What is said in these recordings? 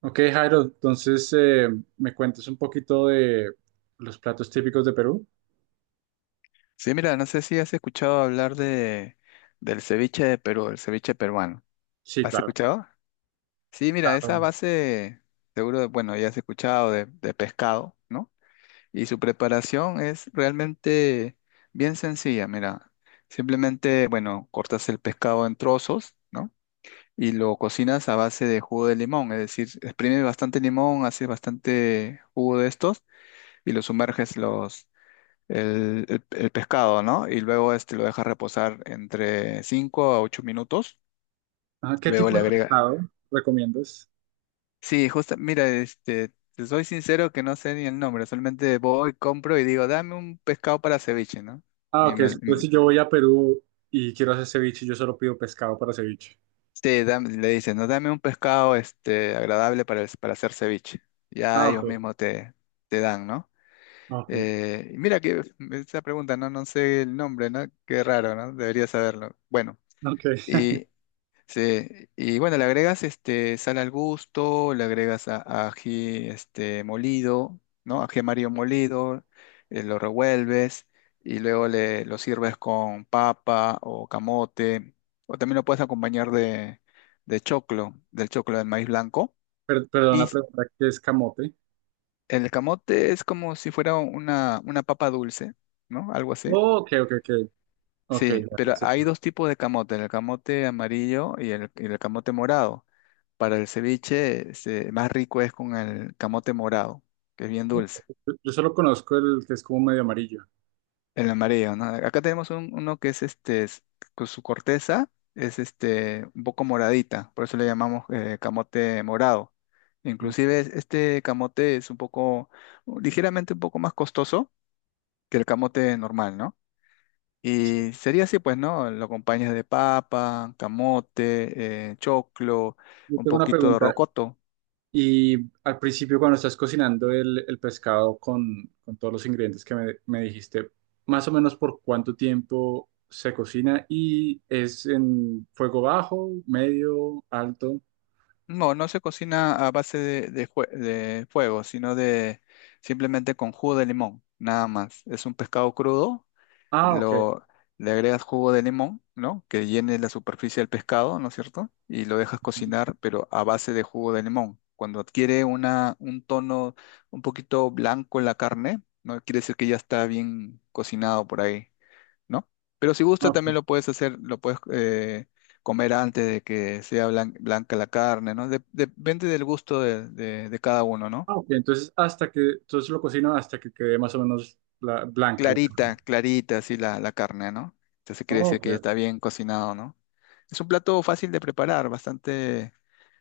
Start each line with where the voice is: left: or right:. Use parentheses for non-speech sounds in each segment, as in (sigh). right: Ok, Jairo, entonces me cuentes un poquito de los platos típicos de Perú.
left: Sí, mira, no sé si has escuchado hablar del ceviche de Perú, el ceviche peruano.
right: Sí,
left: ¿Has
right: claro.
left: escuchado? Sí, mira, esa
right: Claro.
left: base, seguro, bueno, ya has escuchado de pescado, ¿no? Y su preparación es realmente bien sencilla, mira. Simplemente, bueno, cortas el pescado en trozos, ¿no? Y lo cocinas a base de jugo de limón, es decir, exprimes bastante limón, haces bastante jugo de estos y lo sumerges el pescado, ¿no? Y luego este lo dejas reposar entre 5 a 8 minutos.
right: Ah, ¿qué
left: Luego
right: tipo
left: le
right: de
left: agrega.
right: pescado recomiendas?
left: Sí, justo, mira, este, te soy sincero que no sé ni el nombre, solamente voy, compro y digo, dame un pescado para ceviche, ¿no?
right: Ah,
left: Y
right: ok,
left: me,
right: entonces
left: me-
right: si yo voy a Perú y quiero hacer ceviche, yo solo pido pescado para ceviche.
left: sí, le dicen, no, dame un pescado este, agradable para, para hacer ceviche. Ya
right: Ah,
left: ellos
right: ok,
left: mismos te, te dan, ¿no?
right: ok,
left: Y mira que esa pregunta, no, no sé el nombre, ¿no? Qué raro, ¿no? Debería saberlo. Bueno.
right: ok.
left: Sí, y bueno, le agregas este sal al gusto, le agregas a ají este molido, ¿no? Ají amarillo molido, lo revuelves y luego le lo sirves con papa o camote, o también lo puedes acompañar de choclo del maíz blanco.
right: Perdón la
left: Y
right: pregunta, ¿qué es camote?
left: el camote es como si fuera una papa dulce, ¿no? Algo así.
right: Oh, ok, ok, ok. Ok,
left: Sí,
right: ya- ya
left: pero
right: sé
left: hay
right: cuál.
left: dos tipos de camote, el camote amarillo y el camote morado. Para el ceviche, este, más rico es con el camote morado, que es bien dulce.
right: Yo solo conozco el que es como medio amarillo.
left: El amarillo, ¿no? Acá tenemos uno que es este, es- con su corteza es este, un poco moradita, por eso le llamamos camote morado.
right: Mm.
left: Inclusive este camote es un poco, ligeramente un poco más costoso que el camote normal, ¿no?
right: Sí.
left: Y sería así, pues, ¿no? Lo acompañas de papa, camote, choclo,
right: Yo
left: un
right: tengo una
left: poquito de
right: pregunta.
left: rocoto.
right: Y al principio, cuando estás cocinando el pescado con todos los ingredientes que me dijiste, más o menos por cuánto tiempo se cocina y es en fuego bajo, medio, alto.
left: No, no se cocina a base de fuego, sino de simplemente con jugo de limón, nada más. Es un pescado crudo,
right: Ah, ok.
left: lo, le agregas jugo de limón, ¿no? Que llene la superficie del pescado, ¿no es cierto? Y lo dejas cocinar, pero a base de jugo de limón. Cuando adquiere un tono un poquito blanco en la carne, ¿no? Quiere decir que ya está bien cocinado por ahí. ¿No? Pero si gusta
right: Ok.
left: también lo puedes hacer, lo puedes comer antes de que sea blanca la carne, ¿no? Depende del gusto de cada uno, ¿no?
right: Ah, ok. Entonces, entonces lo cocino hasta que quede más o menos la, blanca la carne.
left: Clarita, clarita, así la, la carne, ¿no? Entonces quiere
right: Oh,
left: decir que ya
right: ok.
left: está bien cocinado, ¿no? Es un plato fácil de preparar, bastante,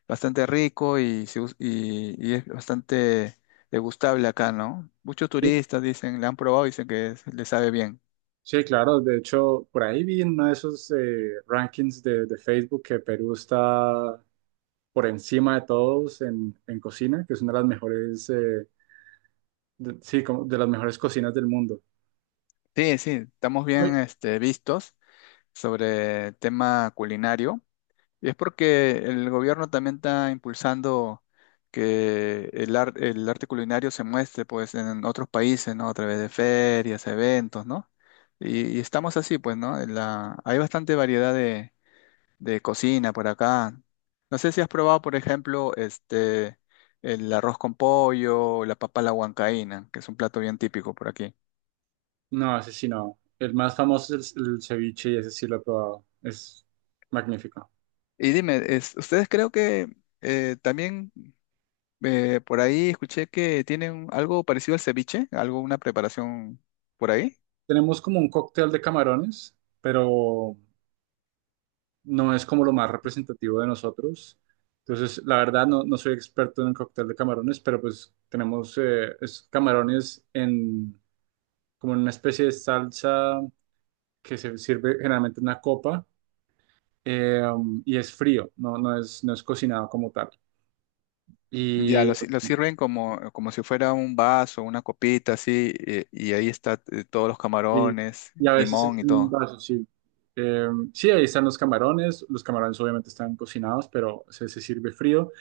left: bastante rico y, y es bastante degustable acá, ¿no? Muchos
right: Sí,
left: turistas dicen, le han probado y dicen que le sabe bien.
right: sí, claro. De hecho, por ahí vi en uno de esos rankings de Facebook que Perú está por encima de todos en cocina, que es una de las mejores, sí, como de las mejores cocinas del mundo.
left: Sí, sí, estamos bien
right: Uy.
left: este, vistos sobre el tema culinario. Y es porque el gobierno también está impulsando que el arte culinario se muestre pues en otros países, ¿no? A través de ferias, eventos, ¿no? Y estamos así, pues, ¿no? En la- hay bastante variedad de cocina por acá. No sé si has probado, por ejemplo, este, el arroz con pollo, la papa a la huancaína, que es un plato bien típico por aquí.
right: No, ese sí no. El más famoso es el ceviche y ese sí lo he probado. Es magnífico.
left: Y dime, es- ustedes creo que también por ahí escuché que tienen algo parecido al ceviche, algo, una preparación por ahí.
right: Tenemos como un cóctel de camarones, pero no es como lo más representativo de nosotros. Entonces, la verdad, no, no soy experto en el cóctel de camarones, pero pues tenemos es camarones en como en una especie de salsa que se sirve generalmente en una copa eh, y es frío, no, no es, no es cocinado como tal.
left: Ya, lo,
right: Y,
left: si- lo sirven como, como si fuera un vaso, una copita, así, y ahí está todos los
right: y-
left: camarones,
right: y a veces
left: limón
right: es
left: y
right: en un
left: todo.
right: vaso, sí. Eh, sí, ahí están los camarones obviamente están cocinados, pero se sirve frío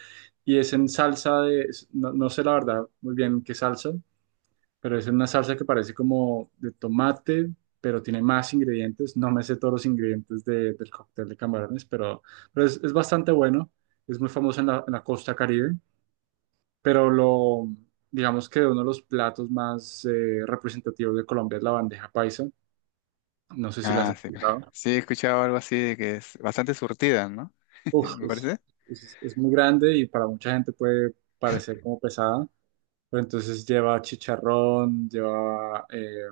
right: y es en salsa no, no sé la verdad muy bien qué salsa, pero es en una salsa que parece como de tomate, pero tiene más ingredientes, no me sé todos los ingredientes del cóctel de camarones, pero es bastante bueno, es muy famoso en la costa Caribe, pero lo, digamos que uno de los platos más representativos de Colombia es la bandeja paisa. No sé si la has
left: Ah, sí, claro.
right: escuchado.
left: Sí, he escuchado algo así de que es bastante surtida, ¿no? (laughs)
right: Uf,
left: Me
right: es,
left: parece.
right: es muy grande y para mucha gente puede parecer como pesada, pero entonces lleva chicharrón, lleva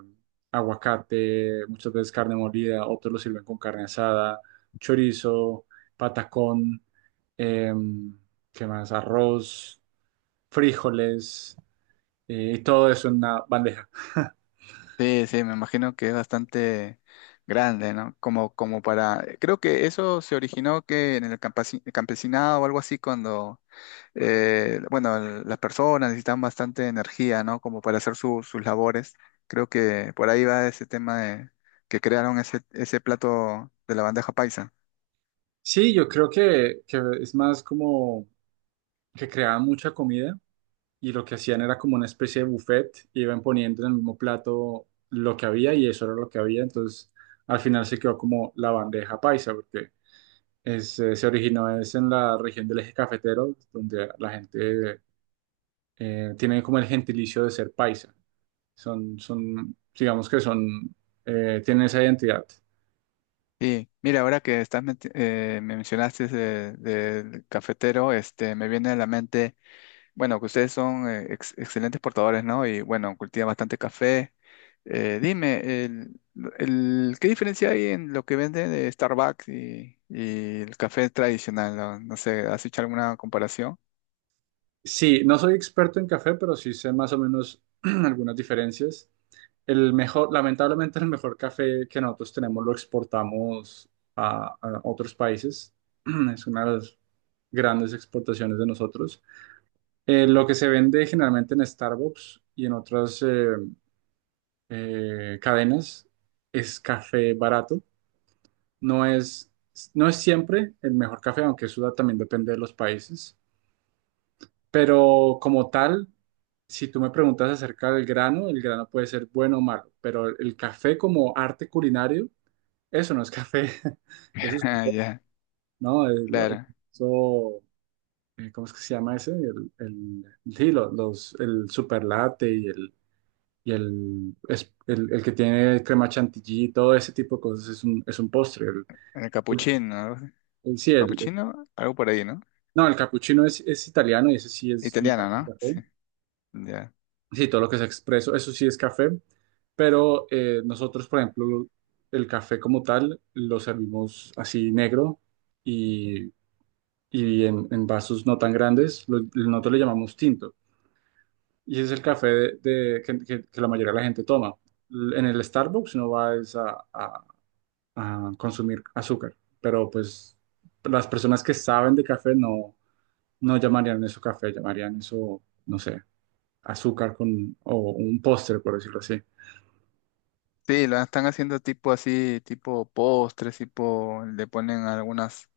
right: aguacate, muchas veces carne molida, otros lo sirven con carne asada, chorizo, patacón, em, ¿qué más? Arroz, frijoles, y todo eso en una bandeja.
left: Sí, sí, me imagino que es bastante grande, ¿no? Como, como para... Creo que eso se originó que en el campesinado o algo así cuando bueno, el- las personas necesitan bastante energía, ¿no? Como para hacer sus labores. Creo que por ahí va ese tema de que crearon ese, ese plato de la bandeja paisa.
right: Sí, yo creo que es más como que creaban mucha comida y lo que hacían era como una especie de buffet, iban poniendo en el mismo plato lo que había y eso era lo que había, entonces al final se quedó como la bandeja paisa, porque es, se originó es en la región del eje cafetero, donde la gente tiene como el gentilicio de ser paisa, son, son digamos que son, tienen esa identidad.
left: Y mira, ahora que estás me mencionaste del cafetero, este, me viene a la mente. Bueno, que ustedes son excelentes portadores, ¿no? Y bueno, cultivan bastante café. Dime, el, ¿qué diferencia hay en lo que venden de Starbucks y el café tradicional? No, no sé, ¿has hecho alguna comparación?
right: Sí, no soy experto en café, pero sí sé más o menos (clears throat) algunas diferencias. El mejor, lamentablemente, el mejor café que nosotros tenemos lo exportamos a otros países. (clears throat) Es una de las grandes exportaciones de nosotros. Lo que se vende generalmente en Starbucks y en otras cadenas es café barato. No es, no es siempre el mejor café, aunque eso también depende de los países. Pero como tal, si tú me preguntas acerca del grano, el grano puede ser bueno o malo, pero el café como arte culinario, eso no es café, (laughs) eso
left: (laughs)
right: es,
left: Ah, ya,
right: no, el-
left: claro.
right: eso, ¿cómo es que se llama ese? El, sí, los, el super latte y el, el que tiene crema chantilly, todo ese tipo de cosas es un postre.
left: El capuchino, algo así.
right: Sí, el,
left: Capuchino, algo por ahí, ¿no?
right: no, el capuchino es italiano y ese sí es un
left: Italiano,
right: café.
left: ¿no? Sí, ya.
right: Sí, todo lo que sea expreso, eso sí es café, pero nosotros, por ejemplo, el café como tal lo servimos así negro y, y en vasos no tan grandes, nosotros le llamamos tinto. Y ese es el café que, que la mayoría de la gente toma. En el Starbucks no vas a, a consumir azúcar, pero pues las personas que saben de café no, no llamarían eso café, llamarían eso, no sé, azúcar con, o un póster, por decirlo así.
left: Sí, lo están haciendo tipo así, tipo postres, tipo, le ponen algunas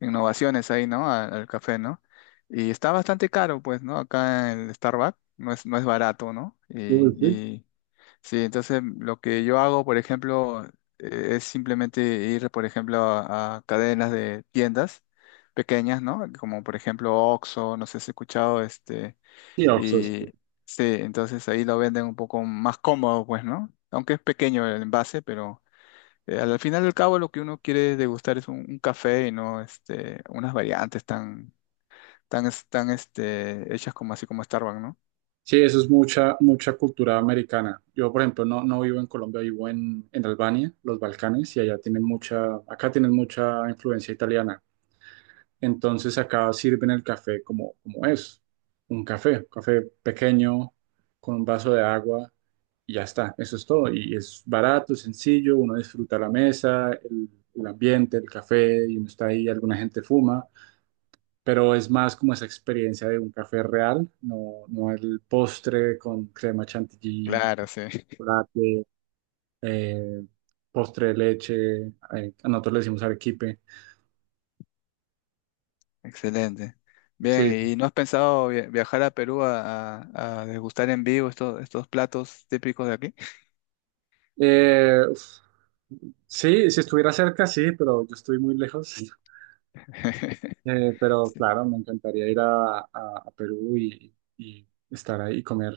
left: innovaciones ahí, ¿no? Al café, ¿no? Y está bastante caro, pues, ¿no? Acá en el Starbucks no es, no es barato, ¿no?
right: Uy, sí.
left: Y sí, entonces lo que yo hago, por ejemplo, es simplemente ir, por ejemplo, a cadenas de tiendas pequeñas, ¿no? Como por ejemplo Oxxo, no sé si has escuchado, este,
right: Sí, Oxxo, sí.
left: y sí, entonces ahí lo venden un poco más cómodo, pues, ¿no? Aunque es pequeño el envase, pero... Al final del cabo, lo que uno quiere degustar es un café y no este, unas variantes tan, tan, tan este, hechas como así como Starbucks, ¿no?
right: Sí, eso es mucha, mucha cultura americana. Yo, por ejemplo, no, no vivo en Colombia, vivo en Albania, los Balcanes, y allá tienen mucha, acá tienen mucha influencia italiana. Entonces acá sirven el café como, como es, un café, café pequeño, con un vaso de agua, y ya está, eso es todo. Y es barato, sencillo, uno disfruta la mesa, el ambiente, el café, y uno está ahí, alguna gente fuma, pero es más como esa experiencia de un café real, no, no el postre con crema chantilly,
left: Claro, sí. (laughs)
right: chocolate, eh, postre de leche, a nosotros le decimos arequipe.
left: Excelente. Bien,
right: Sí.
left: ¿y no has pensado viajar a Perú a, a degustar en vivo estos, estos platos típicos de aquí?
right: Uf, sí, si estuviera cerca, sí, pero yo estoy muy lejos.
left: (laughs)
right: Pero
left: Sí.
right: claro, me encantaría ir a, a Perú y estar ahí y comer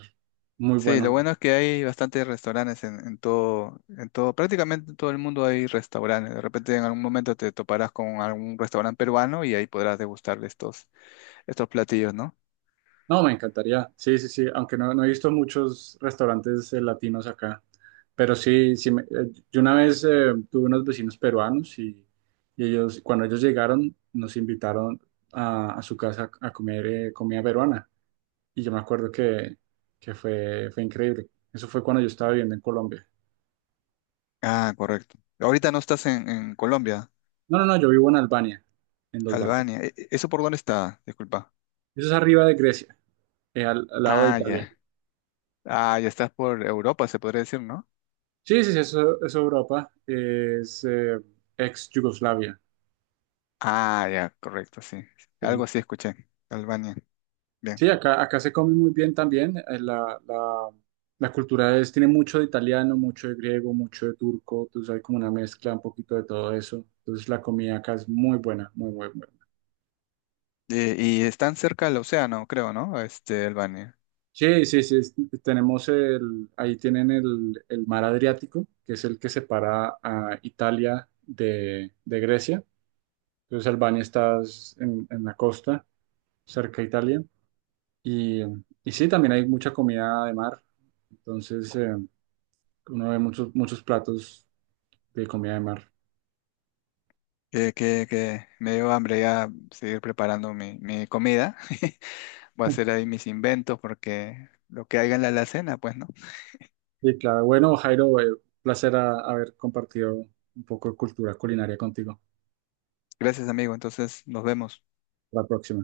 right: muy
left: Sí, lo
right: bueno.
left: bueno es que hay bastantes restaurantes en todo, prácticamente en todo el mundo hay restaurantes. De repente en algún momento te toparás con algún restaurante peruano y ahí podrás degustar de estos, estos platillos, ¿no?
right: No, me encantaría. Sí, sí, sí. Aunque no, no he visto muchos restaurantes latinos acá. Pero sí, yo una vez tuve unos vecinos peruanos y ellos, cuando ellos llegaron, nos invitaron a su casa a comer comida peruana. Y yo me acuerdo que fue, fue increíble. Eso fue cuando yo estaba viviendo en Colombia.
left: Ah, correcto. Ahorita no estás en Colombia.
right: No, no, no, yo vivo en Albania, en los barcos.
left: Albania. ¿Eso por dónde está? Disculpa.
right: Eso es arriba de Grecia, al, al lado de
left: Ah,
right: Italia.
left: ya. Ah, ya estás por Europa, se podría decir, ¿no?
right: Sí, sí, sí, eso Europa es ex Yugoslavia.
left: Ah, ya, correcto, sí. Algo así escuché. Albania. Bien.
right: Sí, acá, acá se come muy bien también. La, la, la cultura es, tiene mucho de italiano, mucho de griego, mucho de turco. Entonces hay como una mezcla un poquito de todo eso. Entonces la comida acá es muy buena, muy, muy buena.
left: Están cerca del océano, creo, ¿no? Este, Albania.
right: Sí, sí, sí. Tenemos el, ahí tienen el mar Adriático, que es el que separa a Italia de Grecia. Entonces Albania está en la costa, cerca de Italia. Y, y sí, también hay mucha comida de mar. Entonces uno ve muchos, muchos platos de comida de mar.
left: Que me dio hambre ya seguir preparando mi, mi comida. (laughs) Voy a hacer ahí mis inventos porque lo que haya en la alacena, pues, ¿no?
right: Y claro, bueno, Jairo, placer haber compartido un poco de cultura culinaria contigo.
left: Gracias, amigo. Entonces, nos vemos.
right: La próxima.